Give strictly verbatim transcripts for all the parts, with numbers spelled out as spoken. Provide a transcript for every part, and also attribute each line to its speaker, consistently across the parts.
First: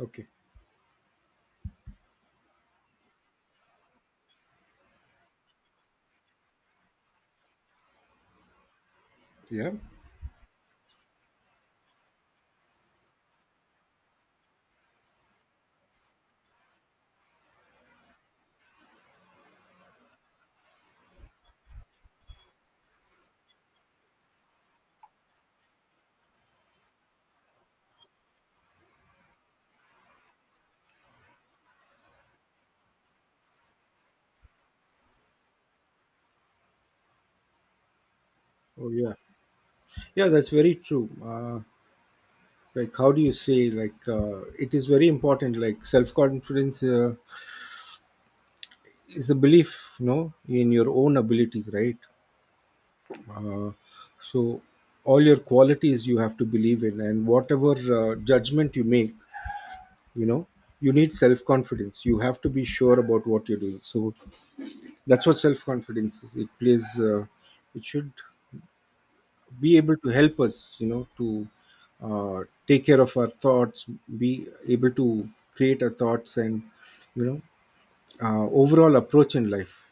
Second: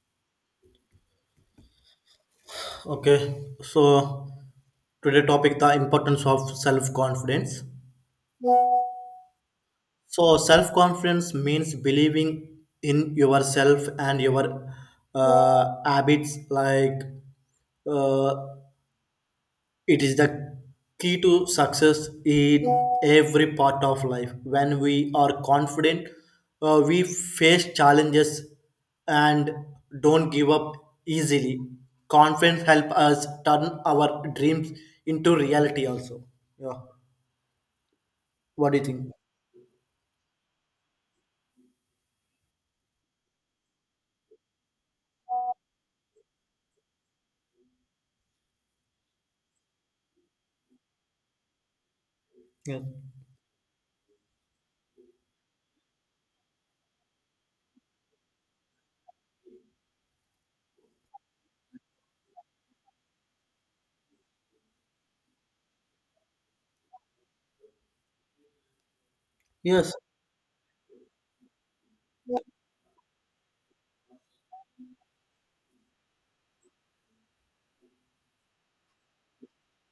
Speaker 1: Okay.
Speaker 2: Okay, so today topic the importance of self confidence.
Speaker 1: Yeah.
Speaker 2: So self confidence means believing in yourself and your uh, habits like uh, it is the key to success in every part of life. When we are confident, uh, we face challenges and don't give up easily. Confidence help us turn our dreams into reality also. Yeah. What do you
Speaker 1: Oh,
Speaker 2: think?
Speaker 1: yeah. Yeah, that's very true. Uh, like, how do you say? Like, uh, it is very important. Like, self confidence uh, is a belief, no, in your own abilities, right?
Speaker 2: Yeah.
Speaker 1: Uh, so, all your qualities you have to believe in, and whatever uh, judgment you make, you know, you need self confidence. You have to be sure about what you're doing. So, that's what self confidence is. It plays. Uh, it should be
Speaker 2: Yes.
Speaker 1: able to help us you know to uh, take care of our thoughts, be able to create our thoughts, and you know uh, overall approach in life.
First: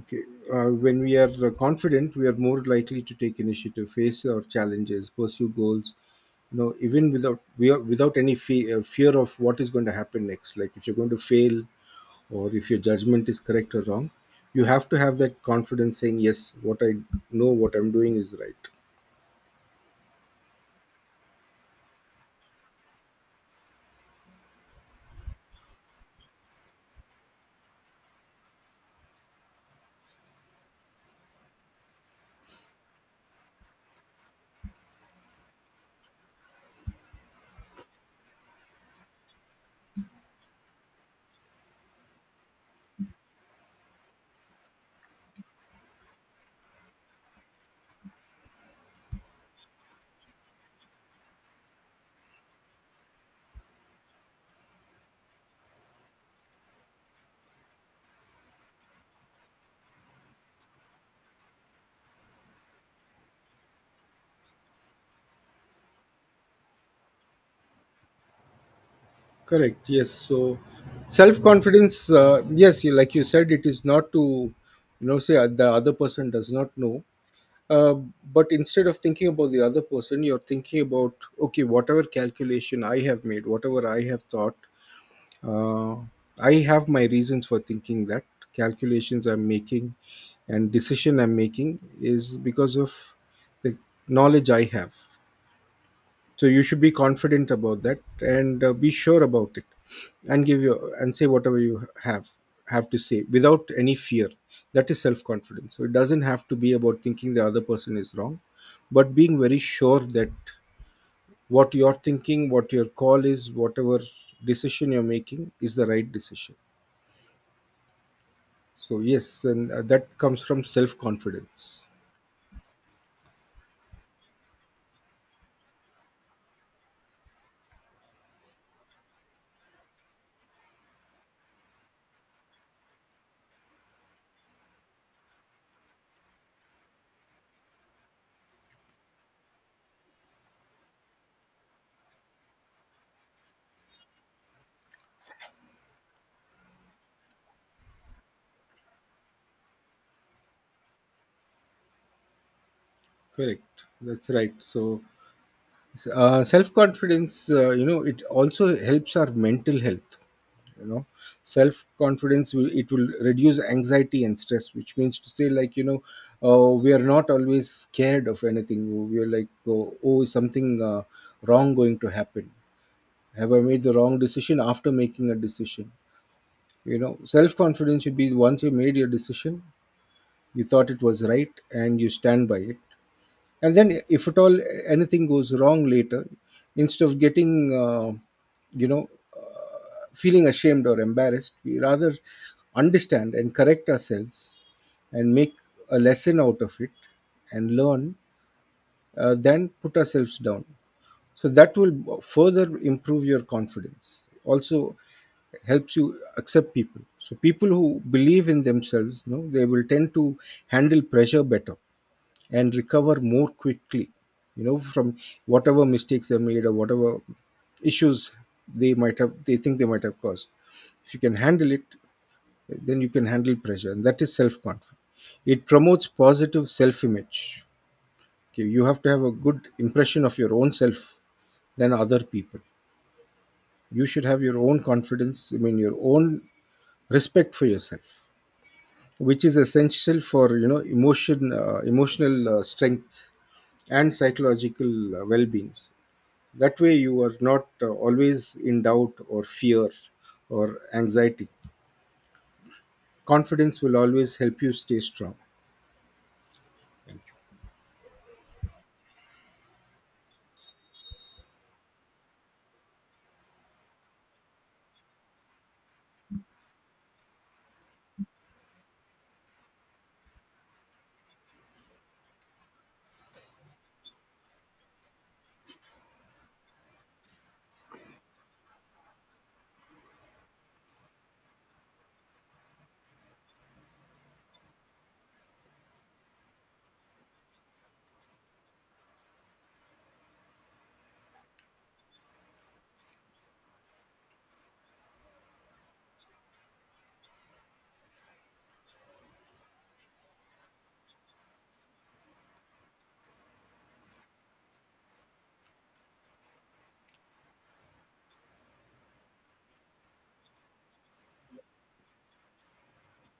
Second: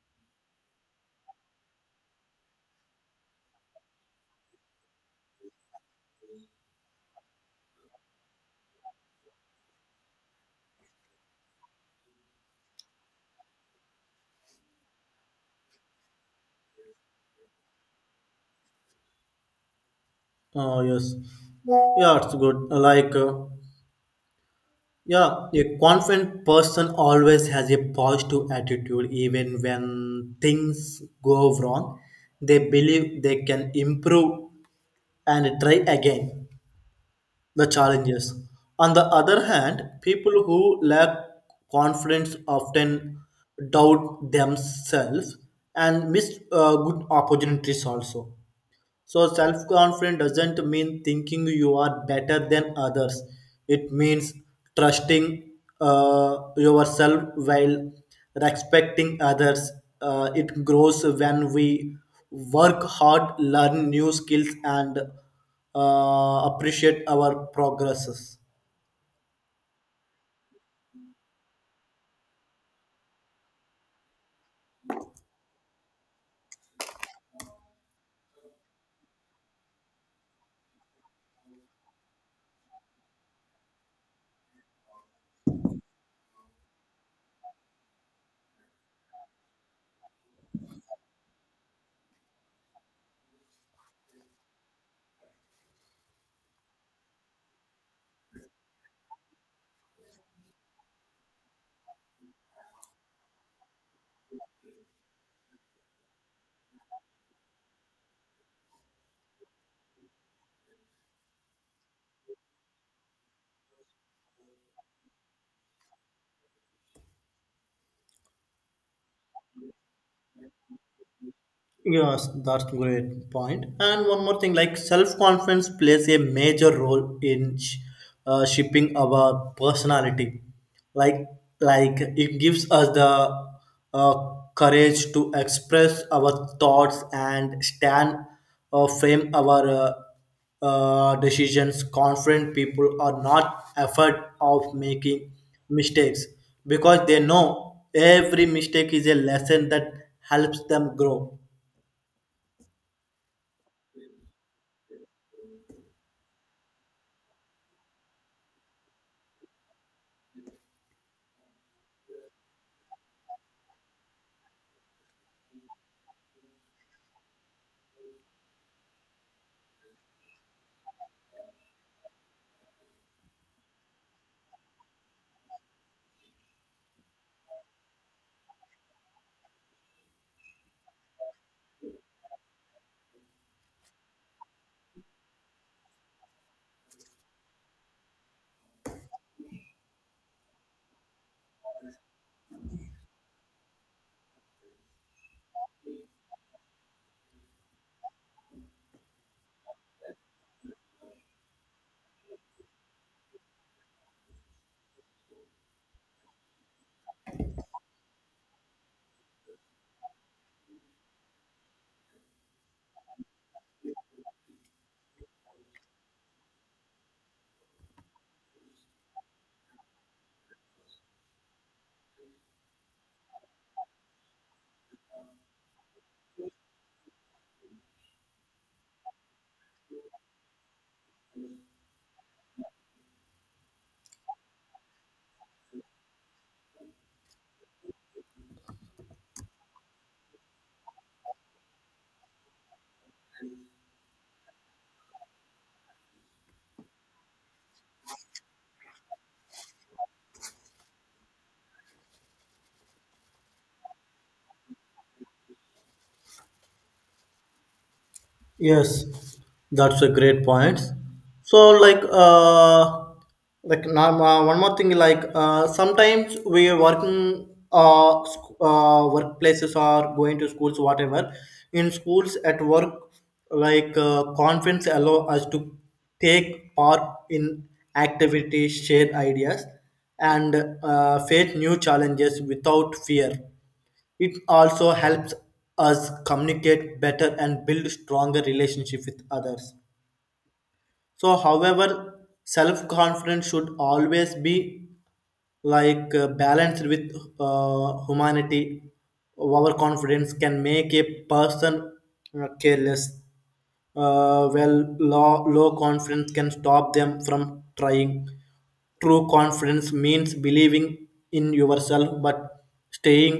Speaker 1: Okay, uh, when we are uh, confident, we are more likely to take initiative, face our challenges, pursue goals, you know, even without we are, without any fe- uh, fear of what is going to happen next, like if you're going to fail or if your judgment is correct or wrong. You have to have that confidence saying yes, what I know what I'm doing is right.
Speaker 2: Uh, yes. Yeah, it's good. Like uh, Yeah, a confident person always has a positive attitude even when things go wrong. They believe they can improve and try again the challenges. On the other hand, people who lack confidence often doubt themselves and miss uh, good opportunities also. So self-confidence doesn't mean thinking you are better than others. It means trusting uh, yourself while respecting others. Uh, it grows when we work hard, learn new skills, and uh, appreciate our progresses.
Speaker 1: Correct. Yes. So, self confidence. Uh, yes, you, like you said, it is not to, you know, say uh, the other person does not know. Uh, but instead of thinking about the other person, you're thinking about okay, whatever calculation I have made, whatever I have thought, uh, I have my reasons for thinking that, calculations I'm making and decision I'm making is because of the knowledge I have. So you should be confident about that and uh, be sure about it, and give your and say whatever you have have to say without any fear. That is self confidence, so it doesn't have to be about thinking the other person is wrong, but being very sure that what you're thinking, what your call is, whatever decision you're making is the right decision. So yes, and uh, that comes from self confidence.
Speaker 2: Yes, that's great point. And one more thing, like self-confidence plays a major role in sh- uh, shaping our personality. Like, like it gives us the uh, courage to express our thoughts and stand or frame our uh, uh, decisions. Confident people are not afraid of making mistakes because they know every mistake is a lesson that helps them grow.
Speaker 1: Correct, that's right. So uh, self confidence, uh, you know, it also helps our mental health. You know, self confidence will it will reduce anxiety and stress, which means to say, like, you know, uh, we are not always scared of anything. We are like, oh, oh, is something uh, wrong going to happen? Have I made the wrong decision after making a decision? You know, self confidence should be, once you made your decision, you thought it was right and you stand by it. And then if at all anything goes wrong later, instead of getting uh, you know feeling ashamed or embarrassed, we rather understand and correct ourselves, and make a lesson out of it and learn, uh, than put ourselves down. So that will further improve your confidence. Also helps you accept people. So people who believe in themselves, no, they will tend to handle pressure better and recover more quickly. You know, from whatever mistakes they made or whatever issues they might have, they think they might have caused, if you can handle it then you can handle pressure, and that is self-confidence. It promotes positive self-image. Okay, you have to have a good impression of your own self than other people. You should have your own confidence, I mean your own respect for yourself, which is essential for, you know, emotion uh, emotional uh, strength and psychological uh, well-being. That way you are not uh, always in doubt or fear or anxiety. Confidence will always help you stay strong.
Speaker 2: Yes, that's a great point. So, like, uh, like now, uh, one more thing, like, uh, sometimes we are working, uh, sc- uh, workplaces or going to schools, whatever. In schools, at work, like, uh, conference allow us to take part in activities, share ideas, and uh, face new challenges without fear. It also helps us communicate better and build stronger relationship with others. So, however, self confidence should always be like uh, balanced with uh, humanity. Overconfidence can make a person uh, careless. Uh, well low, low confidence can stop them from trying. True confidence means believing in yourself but staying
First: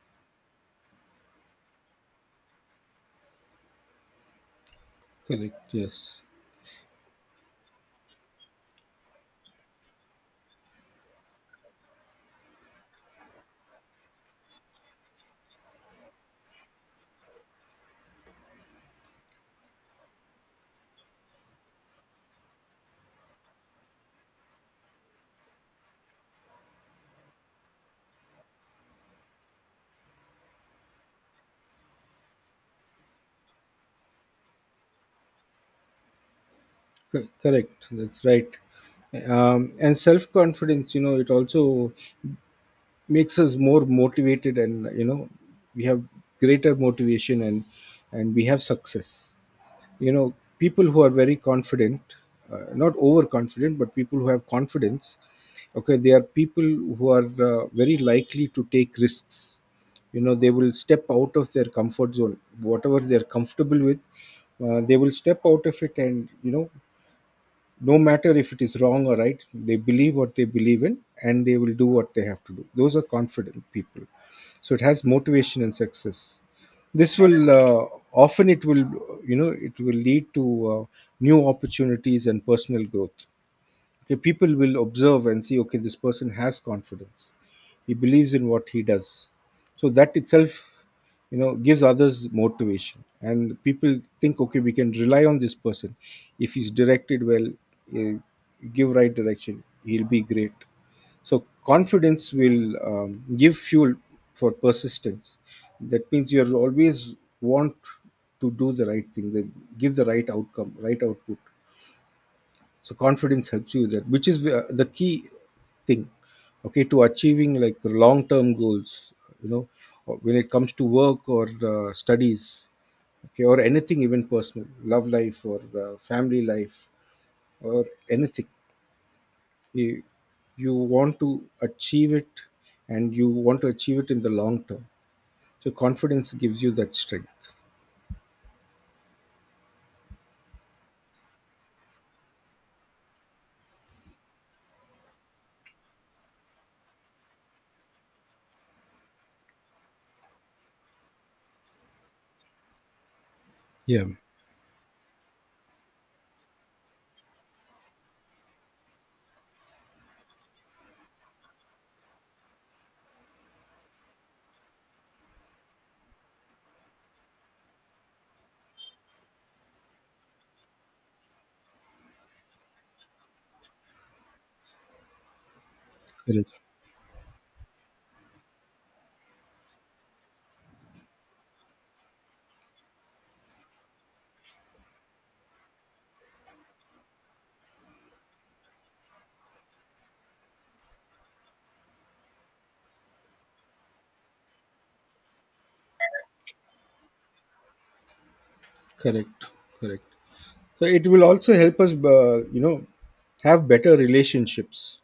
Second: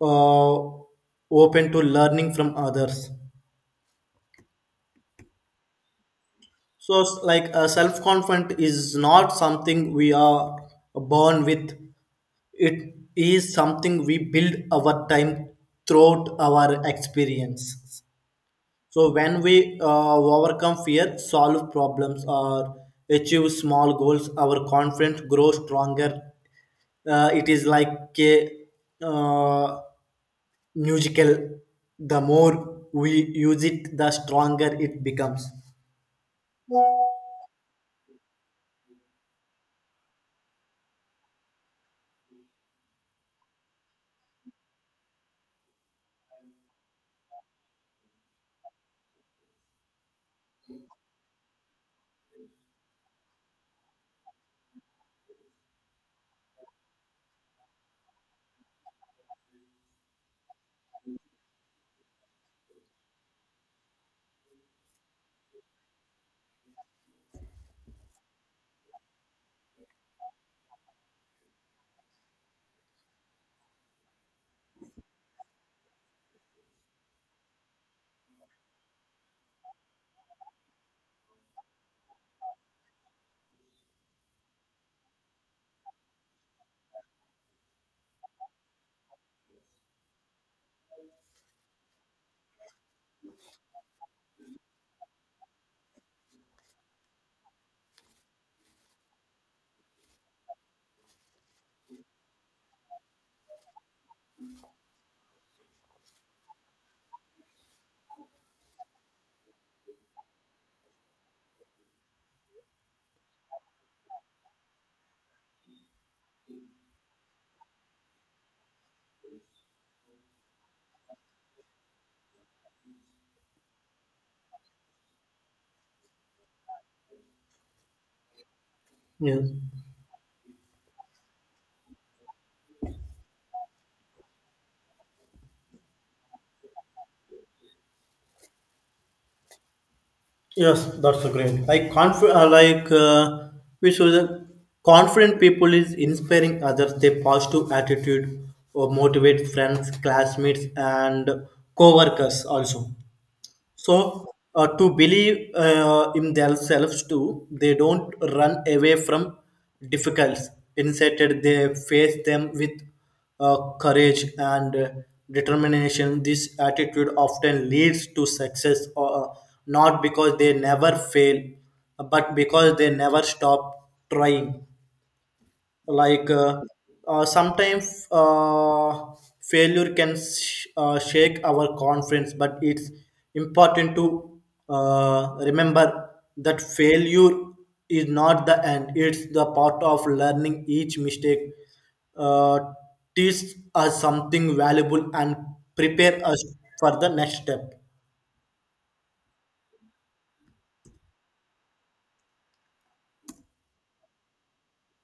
Speaker 2: uh, open to learning from others.
Speaker 1: Correct, yes.
Speaker 2: So, s- like, uh, self confidence is not something we are born with. It is something we build over time throughout our experiences. So, when we uh, overcome fear, solve problems, or achieve small goals, our confidence grows stronger. Uh, it is like a uh, musical. The more we use it, the stronger it becomes.
Speaker 1: Co- correct, that's right. Um, and self confidence, you know, it also makes us more motivated, and you know, we have greater motivation and and we have success. You know, people who are very confident, uh, not overconfident, but people who have confidence, okay, they are people who are uh, very likely to take risks. You know, they will step out of their comfort zone, whatever they are comfortable with, uh, they will step out of it. And you know, no matter if it is wrong or right, they believe what they believe in and they will do what they have to do. Those are confident people. So it has motivation and success. This will uh, often it will you know, it will lead to uh, new opportunities and personal growth. Okay, people will observe and see, okay, this person has confidence, he believes in what he does. So that itself, you know, gives others motivation, and people think, okay, we can rely on this person. If he's directed well, eh, give right direction, he'll be great. So confidence will um, give fuel for persistence. That means you're always want to do the right thing, the, give the right outcome, right output. So confidence helps you there, which is uh, the key thing, okay, to achieving like long term goals, you know, or when it comes to work or uh, studies, okay, or anything, even personal love life or uh, family life or anything.
Speaker 2: Yes.
Speaker 1: You, you want to achieve it, and you want to achieve it in the long term. So confidence gives you that strength.
Speaker 2: Yes, that's a great. Like conf- uh, like uh, we show the confident people is inspiring others. Their positive attitude or motivate friends, classmates, and co-workers also.
Speaker 1: Yeah.
Speaker 2: So, uh, to believe uh, in themselves too, they don't run away from difficulties. Instead, they face them with uh, courage and uh, determination. This attitude often leads to success, uh, not because they never fail, but because they never stop trying. Like
Speaker 1: correct
Speaker 2: uh, uh, sometimes uh, failure can sh- uh, shake our confidence, but it's important to uh, remember that failure is not the end, it's the part of learning. Each mistake uh, teaches us something valuable and prepare us for the next step.
Speaker 1: correct Correct. So it will also help us, uh, you know have better relationships,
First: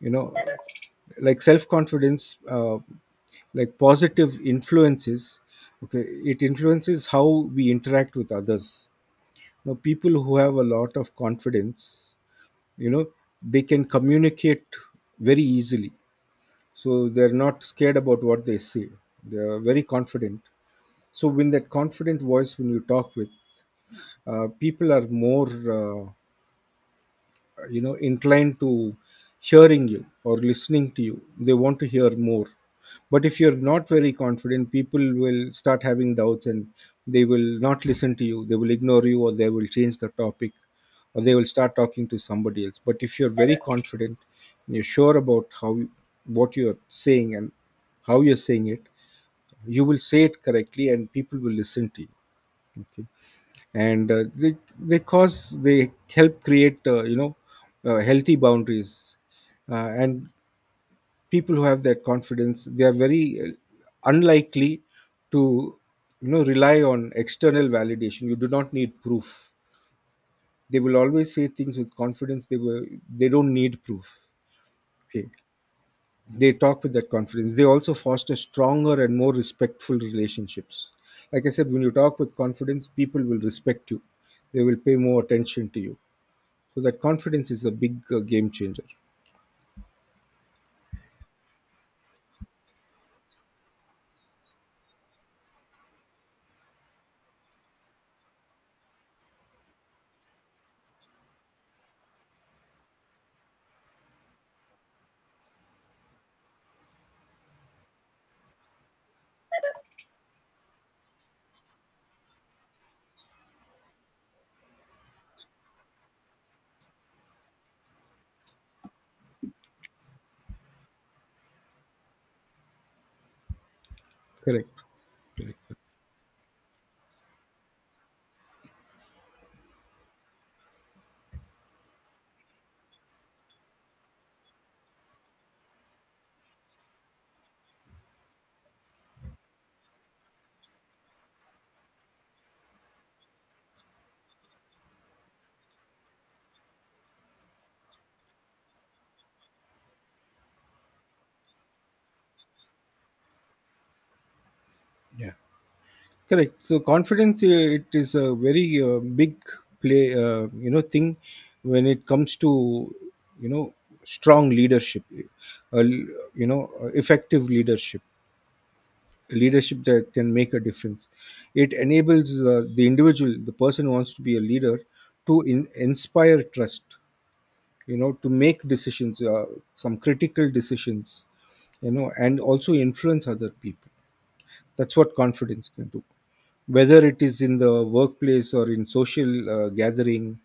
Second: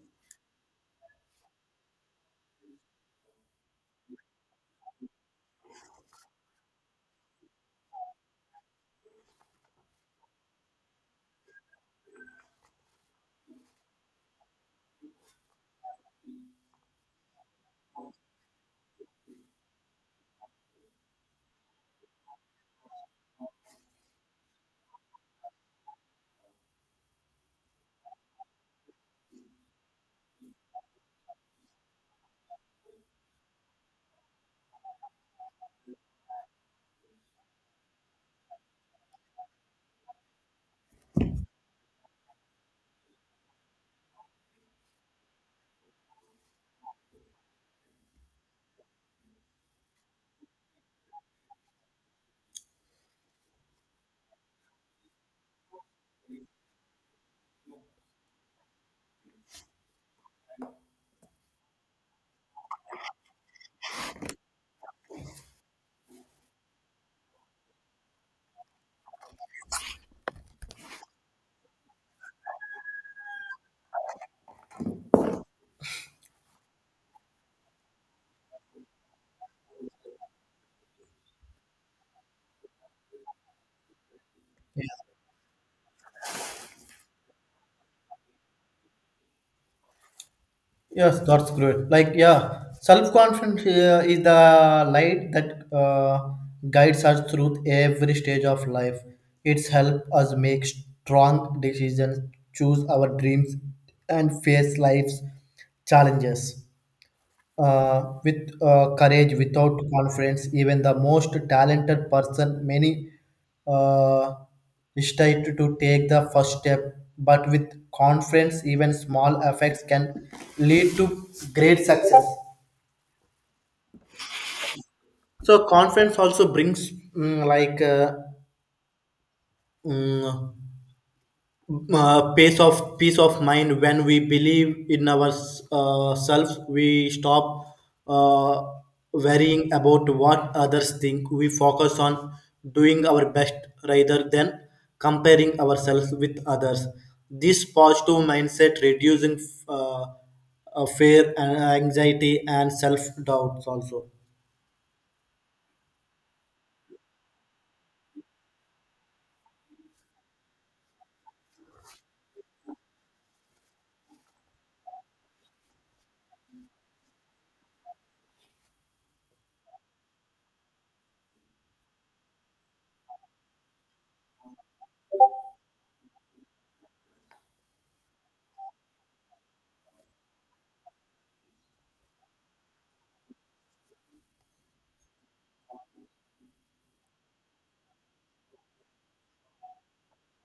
Speaker 1: you know. Like self confidence, uh, like positive influences, okay, it influences how we interact with others. Now, people who have a lot of confidence, you know, they can communicate very easily, so they're not scared about what they say. They are very confident. So when that confident voice, when you talk with, uh, people are more, uh, you know inclined to hearing you or listening to you. They want to hear more. But if you're not very confident, people will start having doubts and they will not listen to you. They will ignore you or they will change the topic, or they will start talking to somebody else. But if you're very confident and you're sure about how you- what you're saying and how you're saying it, you will say it correctly and people will listen to you. Okay. And uh, they they cause they help create uh, you know uh, healthy boundaries, uh, and people who have that confidence, they are very uh, unlikely to, you know, rely on external validation. You do not need proof. They will always say things with confidence. They were they don't need proof. Okay, they talk with that confidence. They also foster stronger and more respectful relationships. Like I said, when you talk with confidence, people will respect you, they will pay more attention to you. So that confidence is a big uh, game changer.
Speaker 2: Yes, that's great. Like, yeah, self confidence uh, is the light that uh, guides us through every stage of life. It's helped us make strong decisions, choose our dreams, and face life's challenges. Uh, with uh, courage, without confidence, even the most talented person, many uh, hesitate to take the first step. But with confidence, even small effects can lead to great success.
Speaker 1: Correct.
Speaker 2: So confidence also brings mm, like uh, mm, uh, pace of peace of mind. When we believe in ourselves uh, selves, we stop uh, worrying about what others think. We focus on doing our best rather than comparing ourselves with others. This positive mindset reducing uh, uh, fear and anxiety and self doubts also.
Speaker 1: Yeah. Correct. So confidence, uh, it is a very uh, big play, uh, you know, thing when it comes to, you know, strong leadership, uh, you know, uh, effective leadership, leadership that can make a difference. It enables uh, the individual, the person who wants to be a leader, to in- inspire trust, you know, to make decisions, uh, some critical decisions, you know, and also influence other people. That's what confidence can do. Whether it is in the workplace or in social uh, gathering,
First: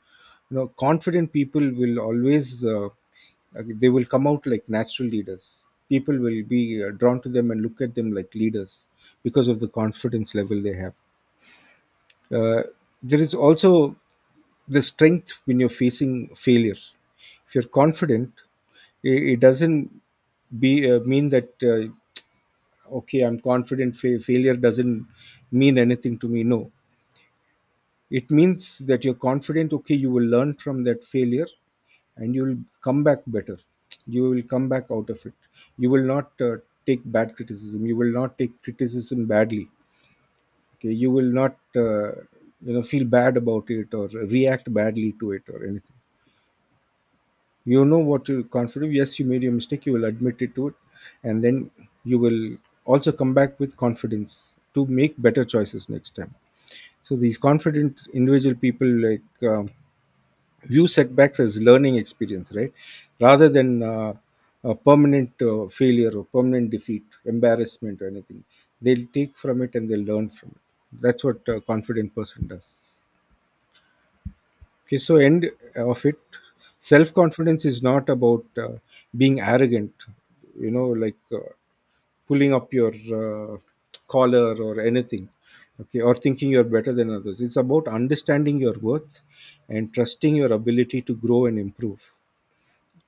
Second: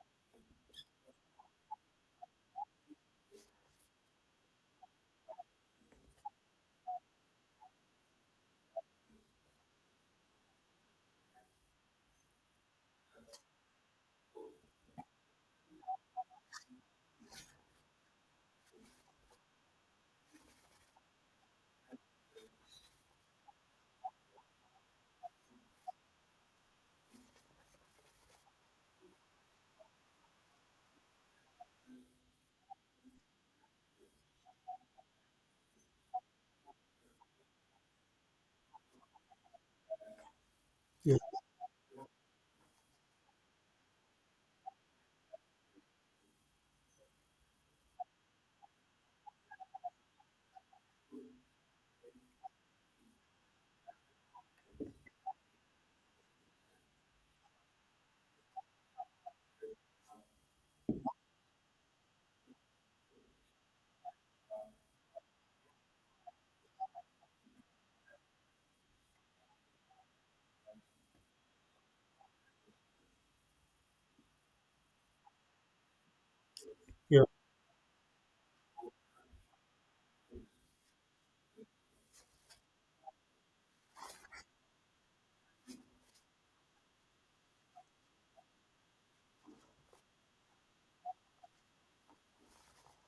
Speaker 1: you know, confident people will always, uh, like, they will come out like natural leaders. People will be uh, drawn to them and look at them like leaders because of the confidence level they have. Uh, there is also the strength when you're facing failure. If you're confident, it, it doesn't be uh, mean that, uh, okay, I'm confident, fa- failure doesn't mean anything to me, no. It means that you're confident, okay, you will learn from that failure and you will come back better. You will come back out of it. You will not uh, take bad criticism, you will not take criticism badly. Okay, you
Speaker 2: Yeah.
Speaker 1: will not uh, you know feel bad about it or react badly to it or anything. You know what, you can't, yes, you made your mistake, you will admit it to it. And then you will also come back with confidence to make better choices next time. So these confident individual people, like um, view setbacks as learning experience, right, rather than uh, a permanent uh, failure or permanent defeat, embarrassment or anything. They'll take from it and they'll learn from it. That's what a confident person does. Okay, so end of it, self
Speaker 2: Yeah.
Speaker 1: confidence is not about uh, being arrogant, you know, like, uh, pulling up your uh, collar or anything, okay, or thinking you're better than others. It's about understanding your worth and trusting your ability to grow and improve.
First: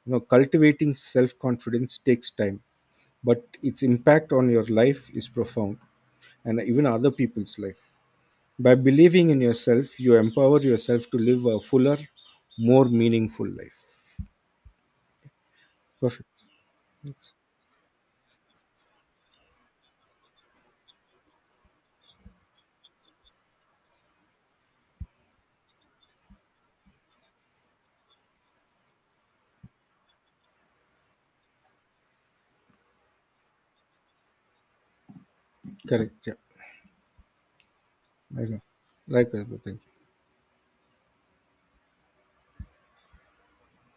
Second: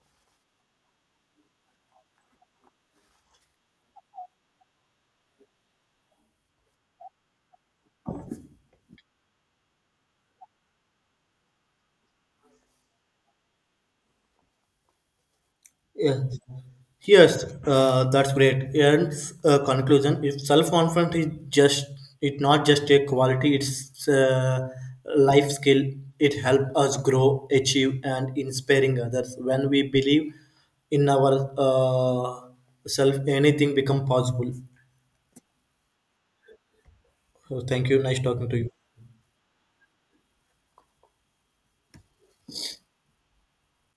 Speaker 1: You know, cultivating self confidence takes time, but its impact on your life is profound, and even other people's life. By believing in yourself, you empower yourself to live a fuller, more meaningful life.
Speaker 2: Yeah.
Speaker 1: Perfect.
Speaker 2: Yes, uh, that's great. And uh, conclusion: if self-confidence is just, it's not just a quality; it's a life skill. It helps us grow, achieve, and inspiring others. When we believe in our uh, self, anything become possible.
Speaker 1: Correct. Yeah.
Speaker 2: So thank you. Nice
Speaker 1: I
Speaker 2: talking to
Speaker 1: know.
Speaker 2: you.
Speaker 1: Likewise, but thank you.